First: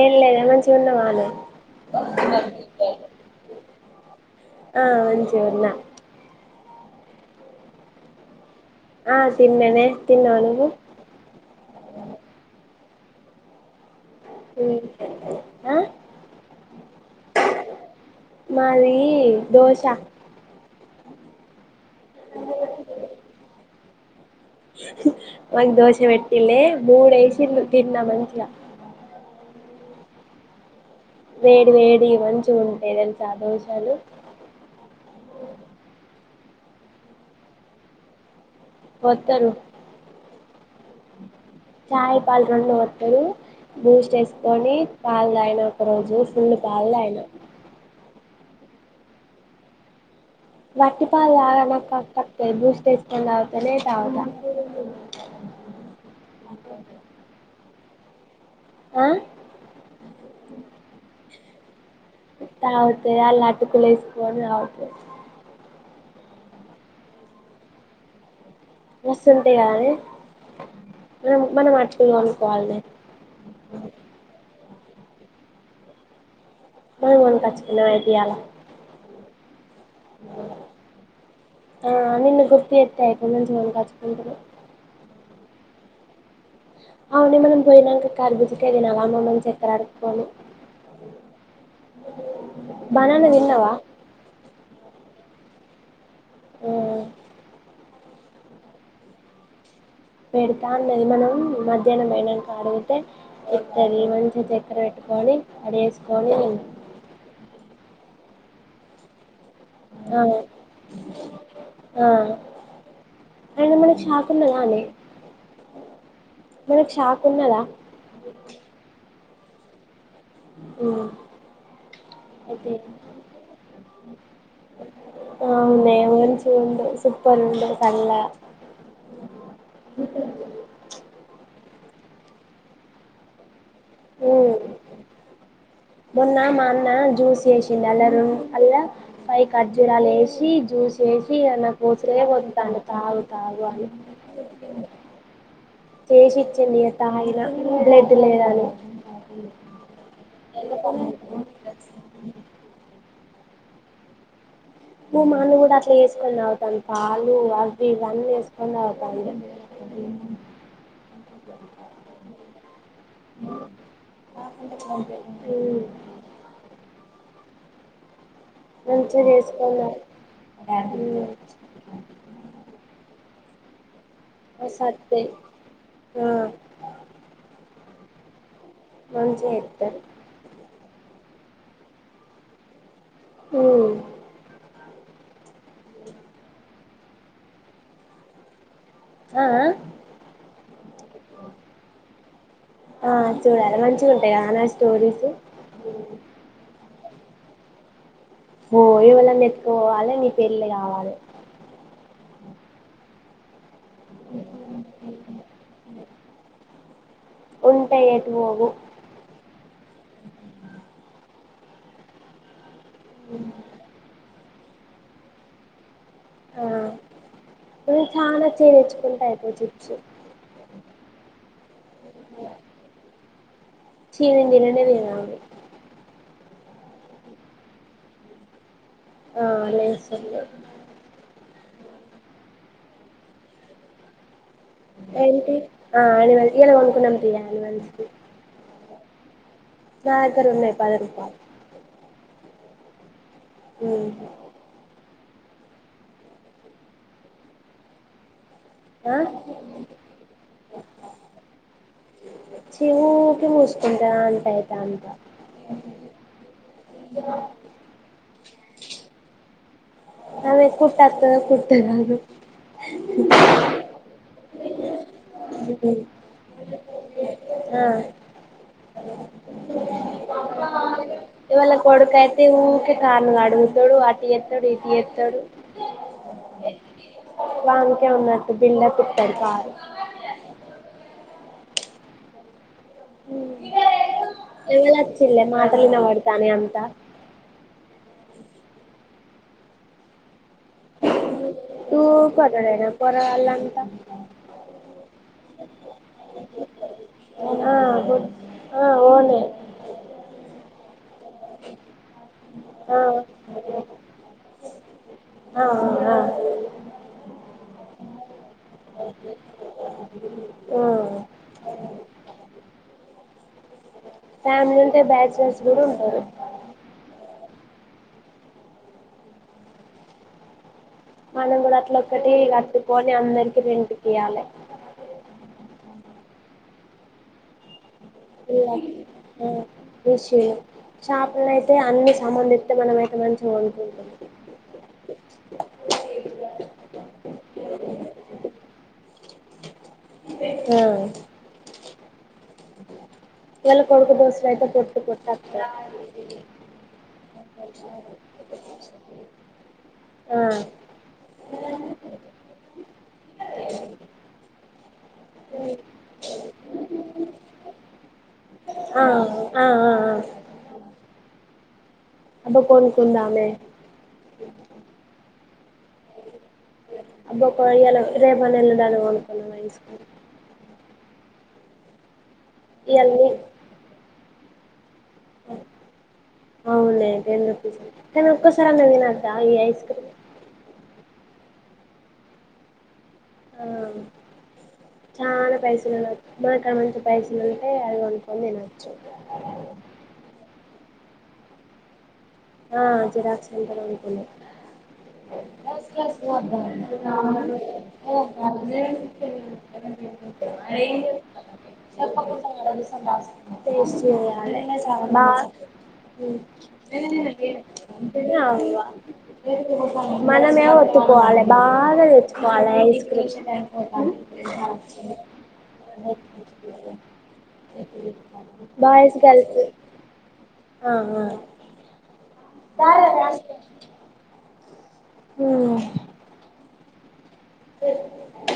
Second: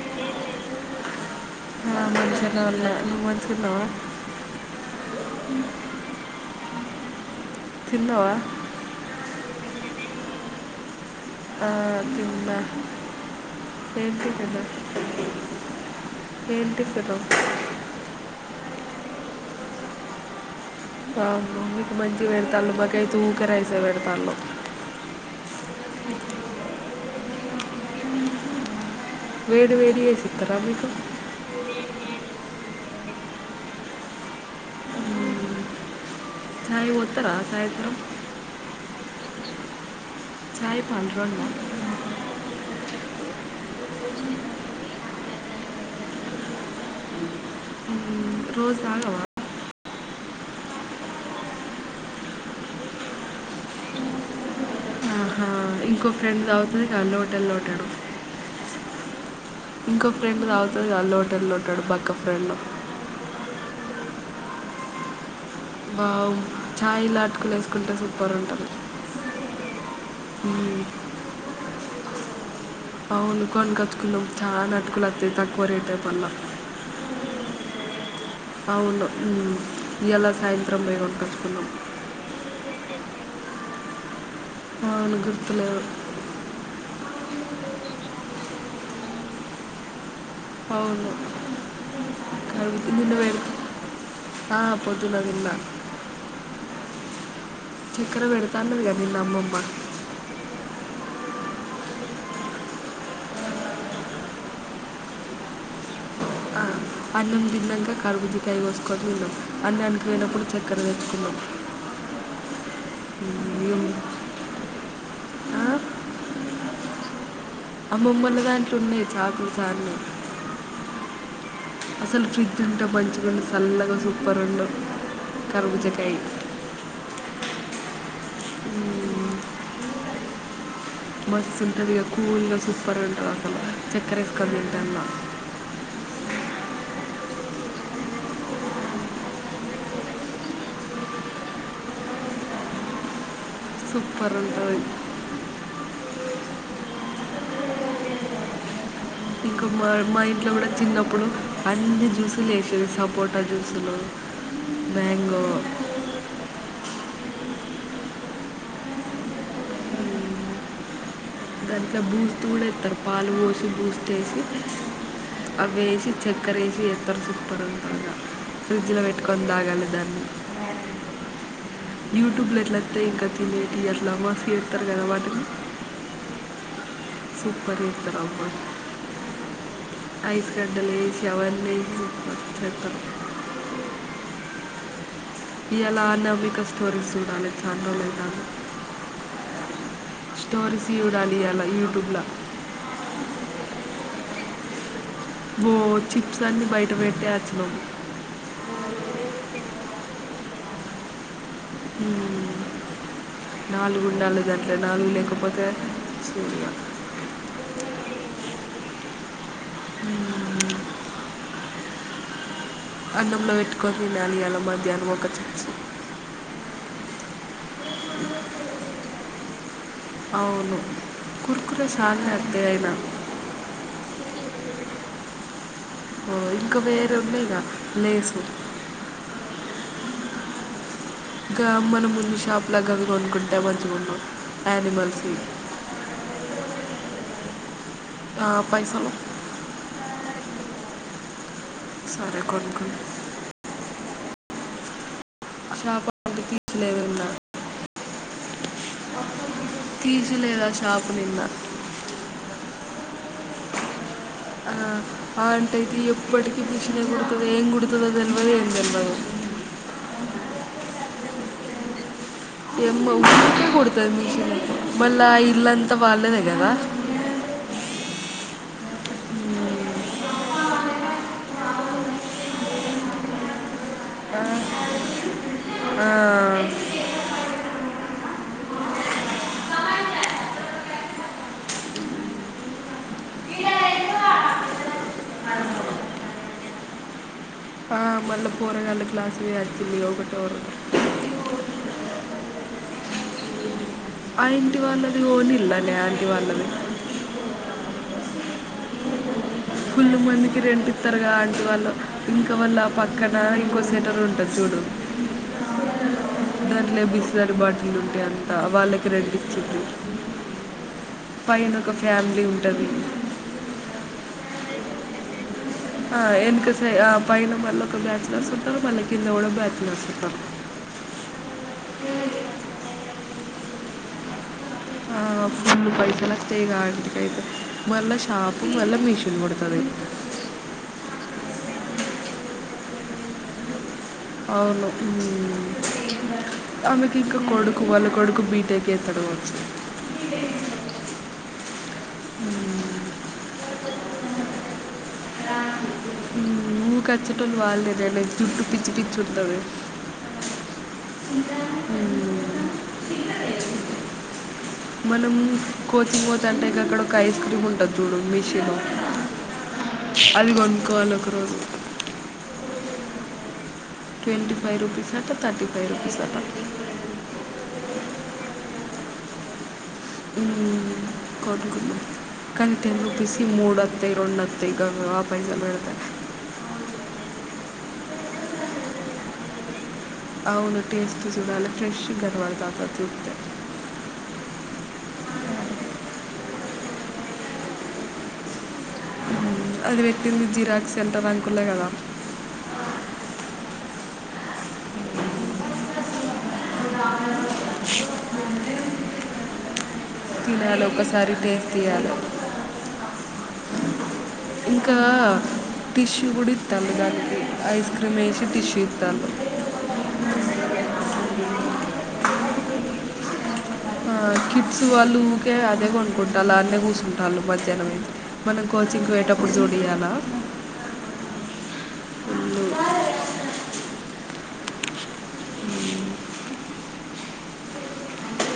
ఏ లేదమ చన్న వాల అ మషాలళ్ మంచికున్నా ఆ మంచిగా ఉన్నా చిన్నవా ఆ తిన్ననే తిన్నావా నువ్వు ఆ తిన్న ఏంటికద ఆ ఏంటికద మాది దోశ ఓహో మంచి వెేడతా బగాయితుూ క సేవెడతాలో మగ దోశ పెట్టిలే మూడఐదు తిన్నా మంచిగా వేడి వేడి ఏ చిత్రరా మీకు వేడి వేడి మంచిగా ఉంటేదని చ దో చాలు చాయి ఓతార చాత్ర వత్తడు చాయ్ పాలు రెండా చాయ్ పాలు రెండు వత్తడు బూస్ట్ వేసుకొని పాలు దగినా రోజు ఫుల్ నళ అయిన రోజు తాగవ వాటిపాలు తాగ నాకు కక్కువస్తది బూస్ట్ వేసుకుని తాగితేనే తాగుతా ఆహా ఇంకో ఫ్రెండ్ తాగుత్తది గా లోటాలు లోటాలు ఆ ఇంకొక ఫ్రెండ్ తగుతది గా లో లోటడు లోటడూ బా తగ్గితే అలా అటుకులు యేసుని తాగుతా వావ్ ఛాయల అటుకులు వేసుకుంటే సూపర్ ఉంటుంది మస్త్ ఉంటది కానీ మనం మనం అ [unintelligible] అవును కొనుకోచుకుండం చాలా అటుకులు తక్కువ రేట్ ఐ మల్ల పోయి కొనుకోచు కుండం అయితే ఇయ్యాల మ్మ్ ఆ నిన్న గుప్పి ఎత్తయతే ముంచి మనకా ఉంటది అవును గుర్తులేదు అవున మనం పోయినాక కర్బుజ కాయ తినాలా అమ్మమను చక్కర ఆడుకుని అవును కరుబుజ్జ తిన్న బనానా తిన్నవా ఆ పో పోదున్న తిన్న ఆ చక్కర పెడుతాన్నదిగా అమ్మమ్మ పెడతా అన్నది మనం మధ్యాహ్నం పోయినక అడిగితే ఎంది మంచిగా చక్కర పెట్టుకొని అడిగేసుకొని అన్నం తిన్నాక కరుబుజ్జకాయ కోసుకొని తిన్నాం అన్ననికి ఆ పోయినప్పుడు చక్కర తెచ్చుకుందాం ఆ అయినా మ్ మనకు షాక్ ఆ లేదు చాక్ అమ్మమ్మల దాంట్లో ఉన్నాయి చాకులు చాలున్నాయ్ అ అసలు ఫ్రిడ్జ్ ఉంటే మంచిగా ఉండు చల్లగా సూపర్ ఉండు ఆ అవునే కర్బూజకాయ మంచిగ ఉండు సూపర్ ఉండు చల్ల మస్తు ఉంటుందే కూల్గా సూపర్ ఉంటది అసలు చక్కర ఉమ్ ఏసుకూని తింటున్న నిన్న జ్యూస్ వేసింది అల్లా రెం అల్లా ఫైవ్ కర్జూరాలు వేసి జ్యూస్ వేసి అన్న కోసల పందుతాం తాగు తాగాను సూపర్ ఉంటుంది చేసిచ్చింది తాగిన బ్లెడ్ లేదు అని ఇంక మార్ మై ఇంట్ల కూడా చిన్నప్పుడు అన్ని జ్యూస్లు వేసేసాం సపోట జ్యూసులు మ్యాంగో మానాన్న కూడా అట్లా ఏసుకొని తాగుతాండు పా అలు అపిల్ అన్నీ ఏసుకొని తాగుతాండు దాంట్లో బూస్ట్ కూడా ఎత్తరు పాలు పోసి బూస్ట్ ఏసి అవి ఉమ్ ఏసి చక్కర ఏసి చేతరు సు పరంపర ఫ్రిడ్జ్ లో మంచిగా పెట్టుకొని తాగాలి చేసుకొని దాన్ని తాగు ఉమ్ యూట్యూబ్ లో ఎట్లొత్తయి ఇంకా [unintelligible] నమాజ్ మస్త్ చేతరు కదా అత్తయ్ వాటిని ఆ సూపర్ ఏతరబ్బా మంచిగ ఏత్తరు ఐస్ గడ్డలేసి అవన్నీ వేసి చేత్తరు హ్మ్ ఇయలా నబిక స్టోరీస్ చూడాలి చానారోజులయితాంది అ స్టోరీస్ చూడాలియాల యూట్యూబ్లో స్తుంటయనే స్టోరీస్ బ్యాచ్లు ఓయ్ ఎవలన్నా ఎత్తుకపోవాలే నీ పెళ్లి కావాలే హ్మ్ నాలుగుండాలి గట్ల నాలుగు లేకపోతే చూడిగా ఉంటాయి ఎటుపోవు అన్నంలో వెట్టుకొని తినాలి అలం మధ్యాహ్నం ఒక చిప్స్ ఆ ఇవి చానా చేయిర్చకుంటయ్ ఇగ చిప్స్ అవును కుర్ ఒక్కసార్లి అత్త అయినా ఛీ నేను తిననే తిన అవి ఓ ఇంకా వేరున్నయిగా లేసు ఆ అనేే సర ఇగ గా మన మున్ని షాప్లా గవి కొనుకుంటే మంచిగున్ను ఏమిటి ఆ అనిమల్ ఇయాల కొనుకునం ఇ అనిమల్స్వి ఆ పైసలో ఆ దగర ఉన్నయి పద రూపాలు సారే కొనుకు ఆ షా చలవిరంద [inaudible] ఆ తీసిలేద షపు నిన్నా క వస్తుంది ఆ ఆ అంటేది ఎప్పటికీ భష కొతుది ఏం కొతు ఎది ఎం నమెే కుట్టతద కుట్టద అ ఏ మ కొడుత మీ [unintelligible] మళ్ళ ఇల్ంత వాళ్ళదే కదా ఇవళ కొడుకైతే ఊకే కను అడుగుతాడు ఆటి ఎతాడు ఆ, ఇటి ఎతాడు ఆ వాంకే ఉన్నట్టు బిలడపు ఇతడు కారు ఎవాళ వచ్చల్ మాటలు న వాడతానేే అంతా నాలు క్లాస్ే అచ్చిదింది యోగా ఉ తూ పరడేనా పోరగళు అంత ఆయింటి వాళ్ళది ఓనిలా నే ఆంటి వాళ్ళది ఆ ఓను ఫుల్ళ మందికి రెంటు తత్తరగా అంటి వాళ్ళు ఇంకా వాళ్ళ ఆ పక్కన వళు ఇంకో సెటర్ ఉంటుంది చూడు ఆ ఆ దాంట్లో బిస్ినర్ బాటిలు ఉంటాయి అంత వాళ్ళకి రెండటికిచ్చది ఆ పైన ఒక ఫ్యామిలీ ఉంటుంది ఫ్యామిలీ ఉంట బ్యాచలర్స్ ఆ ఎనకస పైన మళ్ళీ ఒక బ్యాచలర్స్ ఉంటారు మళ్ళ కింద కూడా బ్యాచులర్స్ ఉంటారు మనం కూడా అట్ల ఒక్కటి కట్టుకోని అందరికి రెంటికి ఇయాలే ఆ ఫుల్‌ పైసలు వస్తాయి గా అలితికి అయితే మల్లా ఇల్లు షాపింగ్ మల్లా మిషని కుడ్తది మాల్ అయితే అన్ని సంబంధిస్తే మనం అయితే మంచిగా కొనుకుంటామ అవును ఉమ్ అమెకి ఇంకా కొడుకు వాళ్ళ కొడుకు బీటేక్ చేతడు ఆ ఉమ్ ఇవాళ కొడుకు దోశలు అయితే కొట్టు కొట్ ఉమ్, ఊరికి వచ్చేటోళ్ళు వాళ్ళే రేపు జుట్టు పిచ్చి పిచ్చి ఉంటుంది ఆ మనం కోతి పోతుంటే ఇంక అక్కడ ఒక ఐస్ క్రీమ్ ఉంటుంది చూడు మిషిను ఆ ఆ ఆ అది కొనుక్కోవాలి ఒక రోజు కొనుకుధామే ట్వెంటీ ఫైవ్ రూపీస్ అంటా థర్టీ ఫైవ్ రుపీస్ అంటా రేపైనా ఎల్లుండైనా కొనుక్కుందాం ఐస్ క్రీమ్ ఉమ్ కోట్కున్నా కనీ టెన్ ఇయాల్నే రూపీస్ కి మూడు వస్తాయి రెండు తా పైసల్ పెడతయి అవునే టెన్ కానీ ఒక్కసారి నవినాకా ఈ ఐస్ క్రీమ్ అవును టేస్ట్ సుడాలే ఫ్రెష్ గర్వాల్ టాటా ఆ చాలా పైసలు ఉచ్చ మనక్కడ మంచి పైసలు ఉంటే అది కొనుకోని తిన్నోచు ఉమ్ అది పెట్టింది జిరాక్స్ సెంటర్ అంకుల్ల్లో కదా ఆ జిరాక్స్ సెంటర్ అంకుల్ల్లో తినాలి ఒకసారి టేస్ట్ చేయాలి టేస్ట్ చేయలే ఇంకా బాగ టిష్యూ కూడా ఇస్తారు దానికి ఐస్ క్రీమ్ వేసి టిష్యూ అవా ఇస్తారు మనమే వోచిపోవాలె బాగా కొవాలా ఐస్‌క్రీమ్ ఆ కిట్స్ వాళ్ళుకే అదే కొనుక్కుంటారు అన్నే కూర్చుంటారు మధ్యాహ్నం మనం కోచింగ్ బాయ్స్ పోయేటప్పుడు గర్ల్స్ చూడయాల సార అధి రాష్లె ఉమ్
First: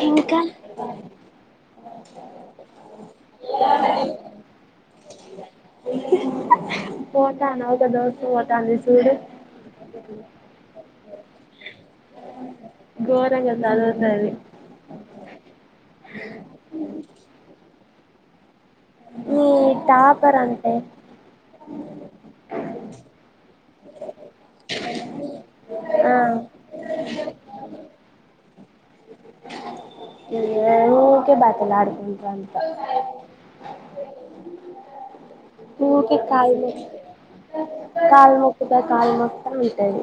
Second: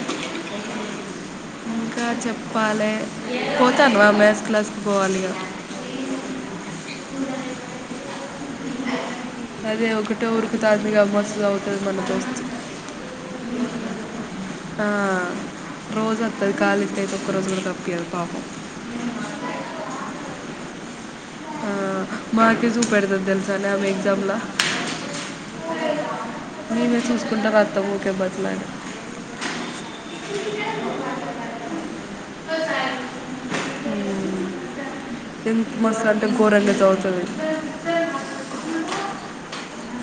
ఇంకా ఇంకా చెప్పాలి పోతాను ఆ మ్యాథ్స్ క్లాస్కి పోవాలిగా కా నవ్వ్తా నవ్వ్తా పోతుంది చూడు అదే ఒకటే ఊరుకుంటుంది కదా మస్త్ చదుతాది మనస్తు ఘోరంగా చదువుతది ఆ రోజు వస్తుంది కాలు ఇయితే ఒక్క రోజు కూడా త పియల్పకు మీ టాపర్ అంటే ఆ మాకి సూప్ పెడతారు తెల్సా [unintelligible] ఆ మేమే చూసుకుంటా వత్తా ఊకే బట్లని ఇ ఊకే భాతిమలాడు కుంటాండు అంత ఎంత మస్తు ఊకే అంటే కాల్ ఘోరంగా నొక్కు చదువుతుంది కాల్ నొక్కుతా కాల్ నొక్కుతా ఉంటాది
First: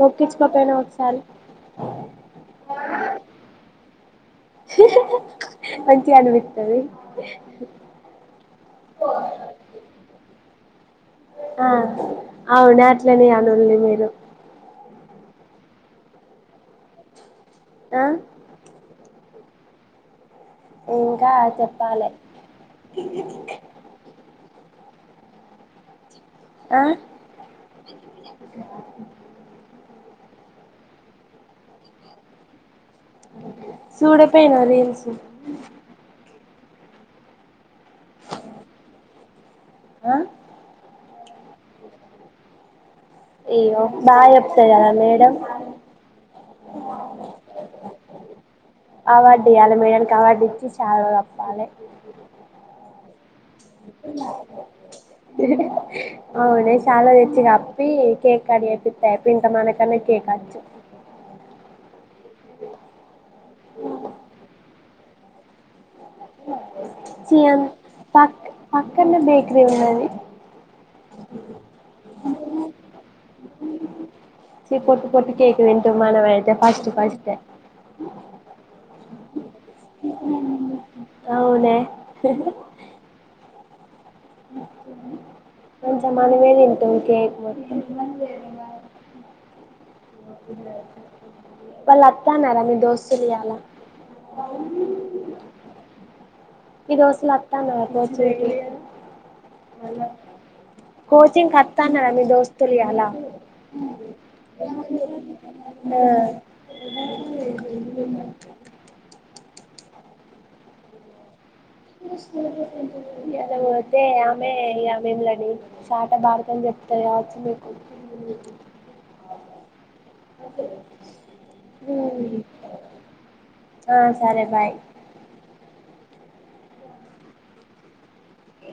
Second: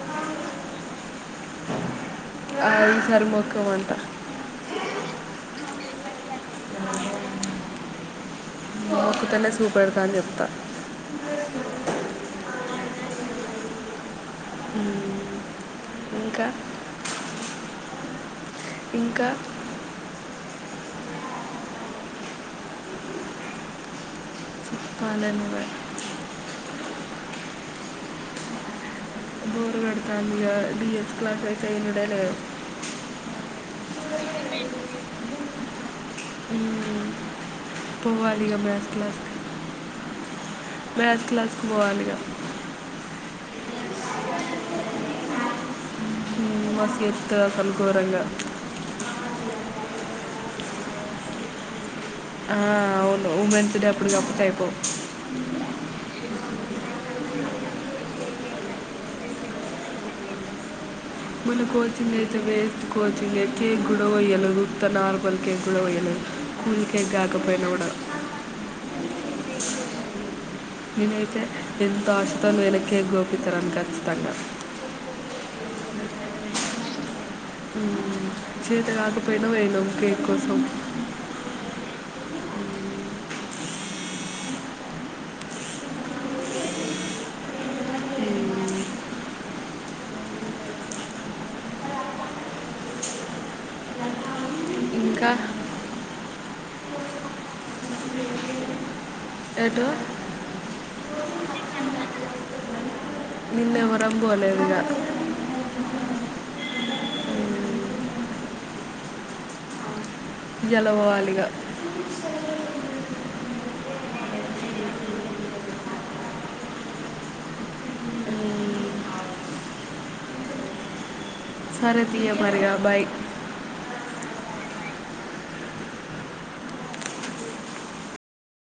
మొక్కించుకోపోయినా ఒకసారి ఆ, ఈసారి మొక్కం అంట మంచిగా అనిపిత్తది మొక్కుతోనే చూపెడతా అని చెప్తా ఆ అవు నాట్లనే అనుని మీరు ఉమ్ ఇంకా ఆ ఇంకా ఇంకా చెప్పాలి పాలనగా ఆ బోరు కొడతంది గా డిఎస్ క్లాస్ ఐతే ఉందో లేదో సూడే పేనా రీల్స్ హ్మ్మ్ పోవాలిగా మ్యాస్ క్లాస్ కి ఆ మ్యాస్ క్లాస్ కి పోవాలిగా అయ్యో బాగాచేప్తది గా మేడం మ్మ్. మస్తు చెప్తుంది అసలు ఘోరంగా అవార్డియాల మేడానికి అవార్డు శాల్వా కప్పాలే ల ఆ అవును ఉమెన్స్ డే అప్పుడు కాకపోతే అయిపోవు అవునే శాల్వా తెచ్చి కాప్పా పి కేక్ కడ్ చెపిత్తా దీని కన్నా మంచి కేక్ అచ్చు మన కోచింగ్ అయితే వేస్ట్ కోచింగ్ కేక్ గూడా కోయలేదు ఉత్త మనం కేక్ గూడా కొయ్యలే కూల్ కేక్ చి కాకపోయినాకూడ పక్ పక్కనే బేకరీ ఉన్నది నేనైతే ఎంతో ఆశతో పోయిన కేక్ గోపితారనీ ఖచ్చితంగా తింటూర్ మనంయితే ఫస్ట్ ఫస్ట్ ఉహ్ చేత కాదు అవునే [inaudible] కొంచం మనమే తింటాం కేక్ మొత్తం మ్మ్. వాళ్ళు వత్తన్నారా మీ దోస్తులు ఇయ్యాలా ఇంకా నీ దోస్తులు అత్తాన్నరా కోచింగ్ కి ఏటు కోచింగ్ కత్తన్నార మీ దోస్తులు ఇయ్యాలా నేవరం పోలేదిగా అహ్ ఇయ్యాలబోవాలిగా ఇయ్యాల పోతే ఆమె ఇగ మిమ్ముల్ని చట భారతం చెప్తాది కావచ్చు మీకు సరే తీయ మరిగా బాయ్ ఆ సరే బాయ్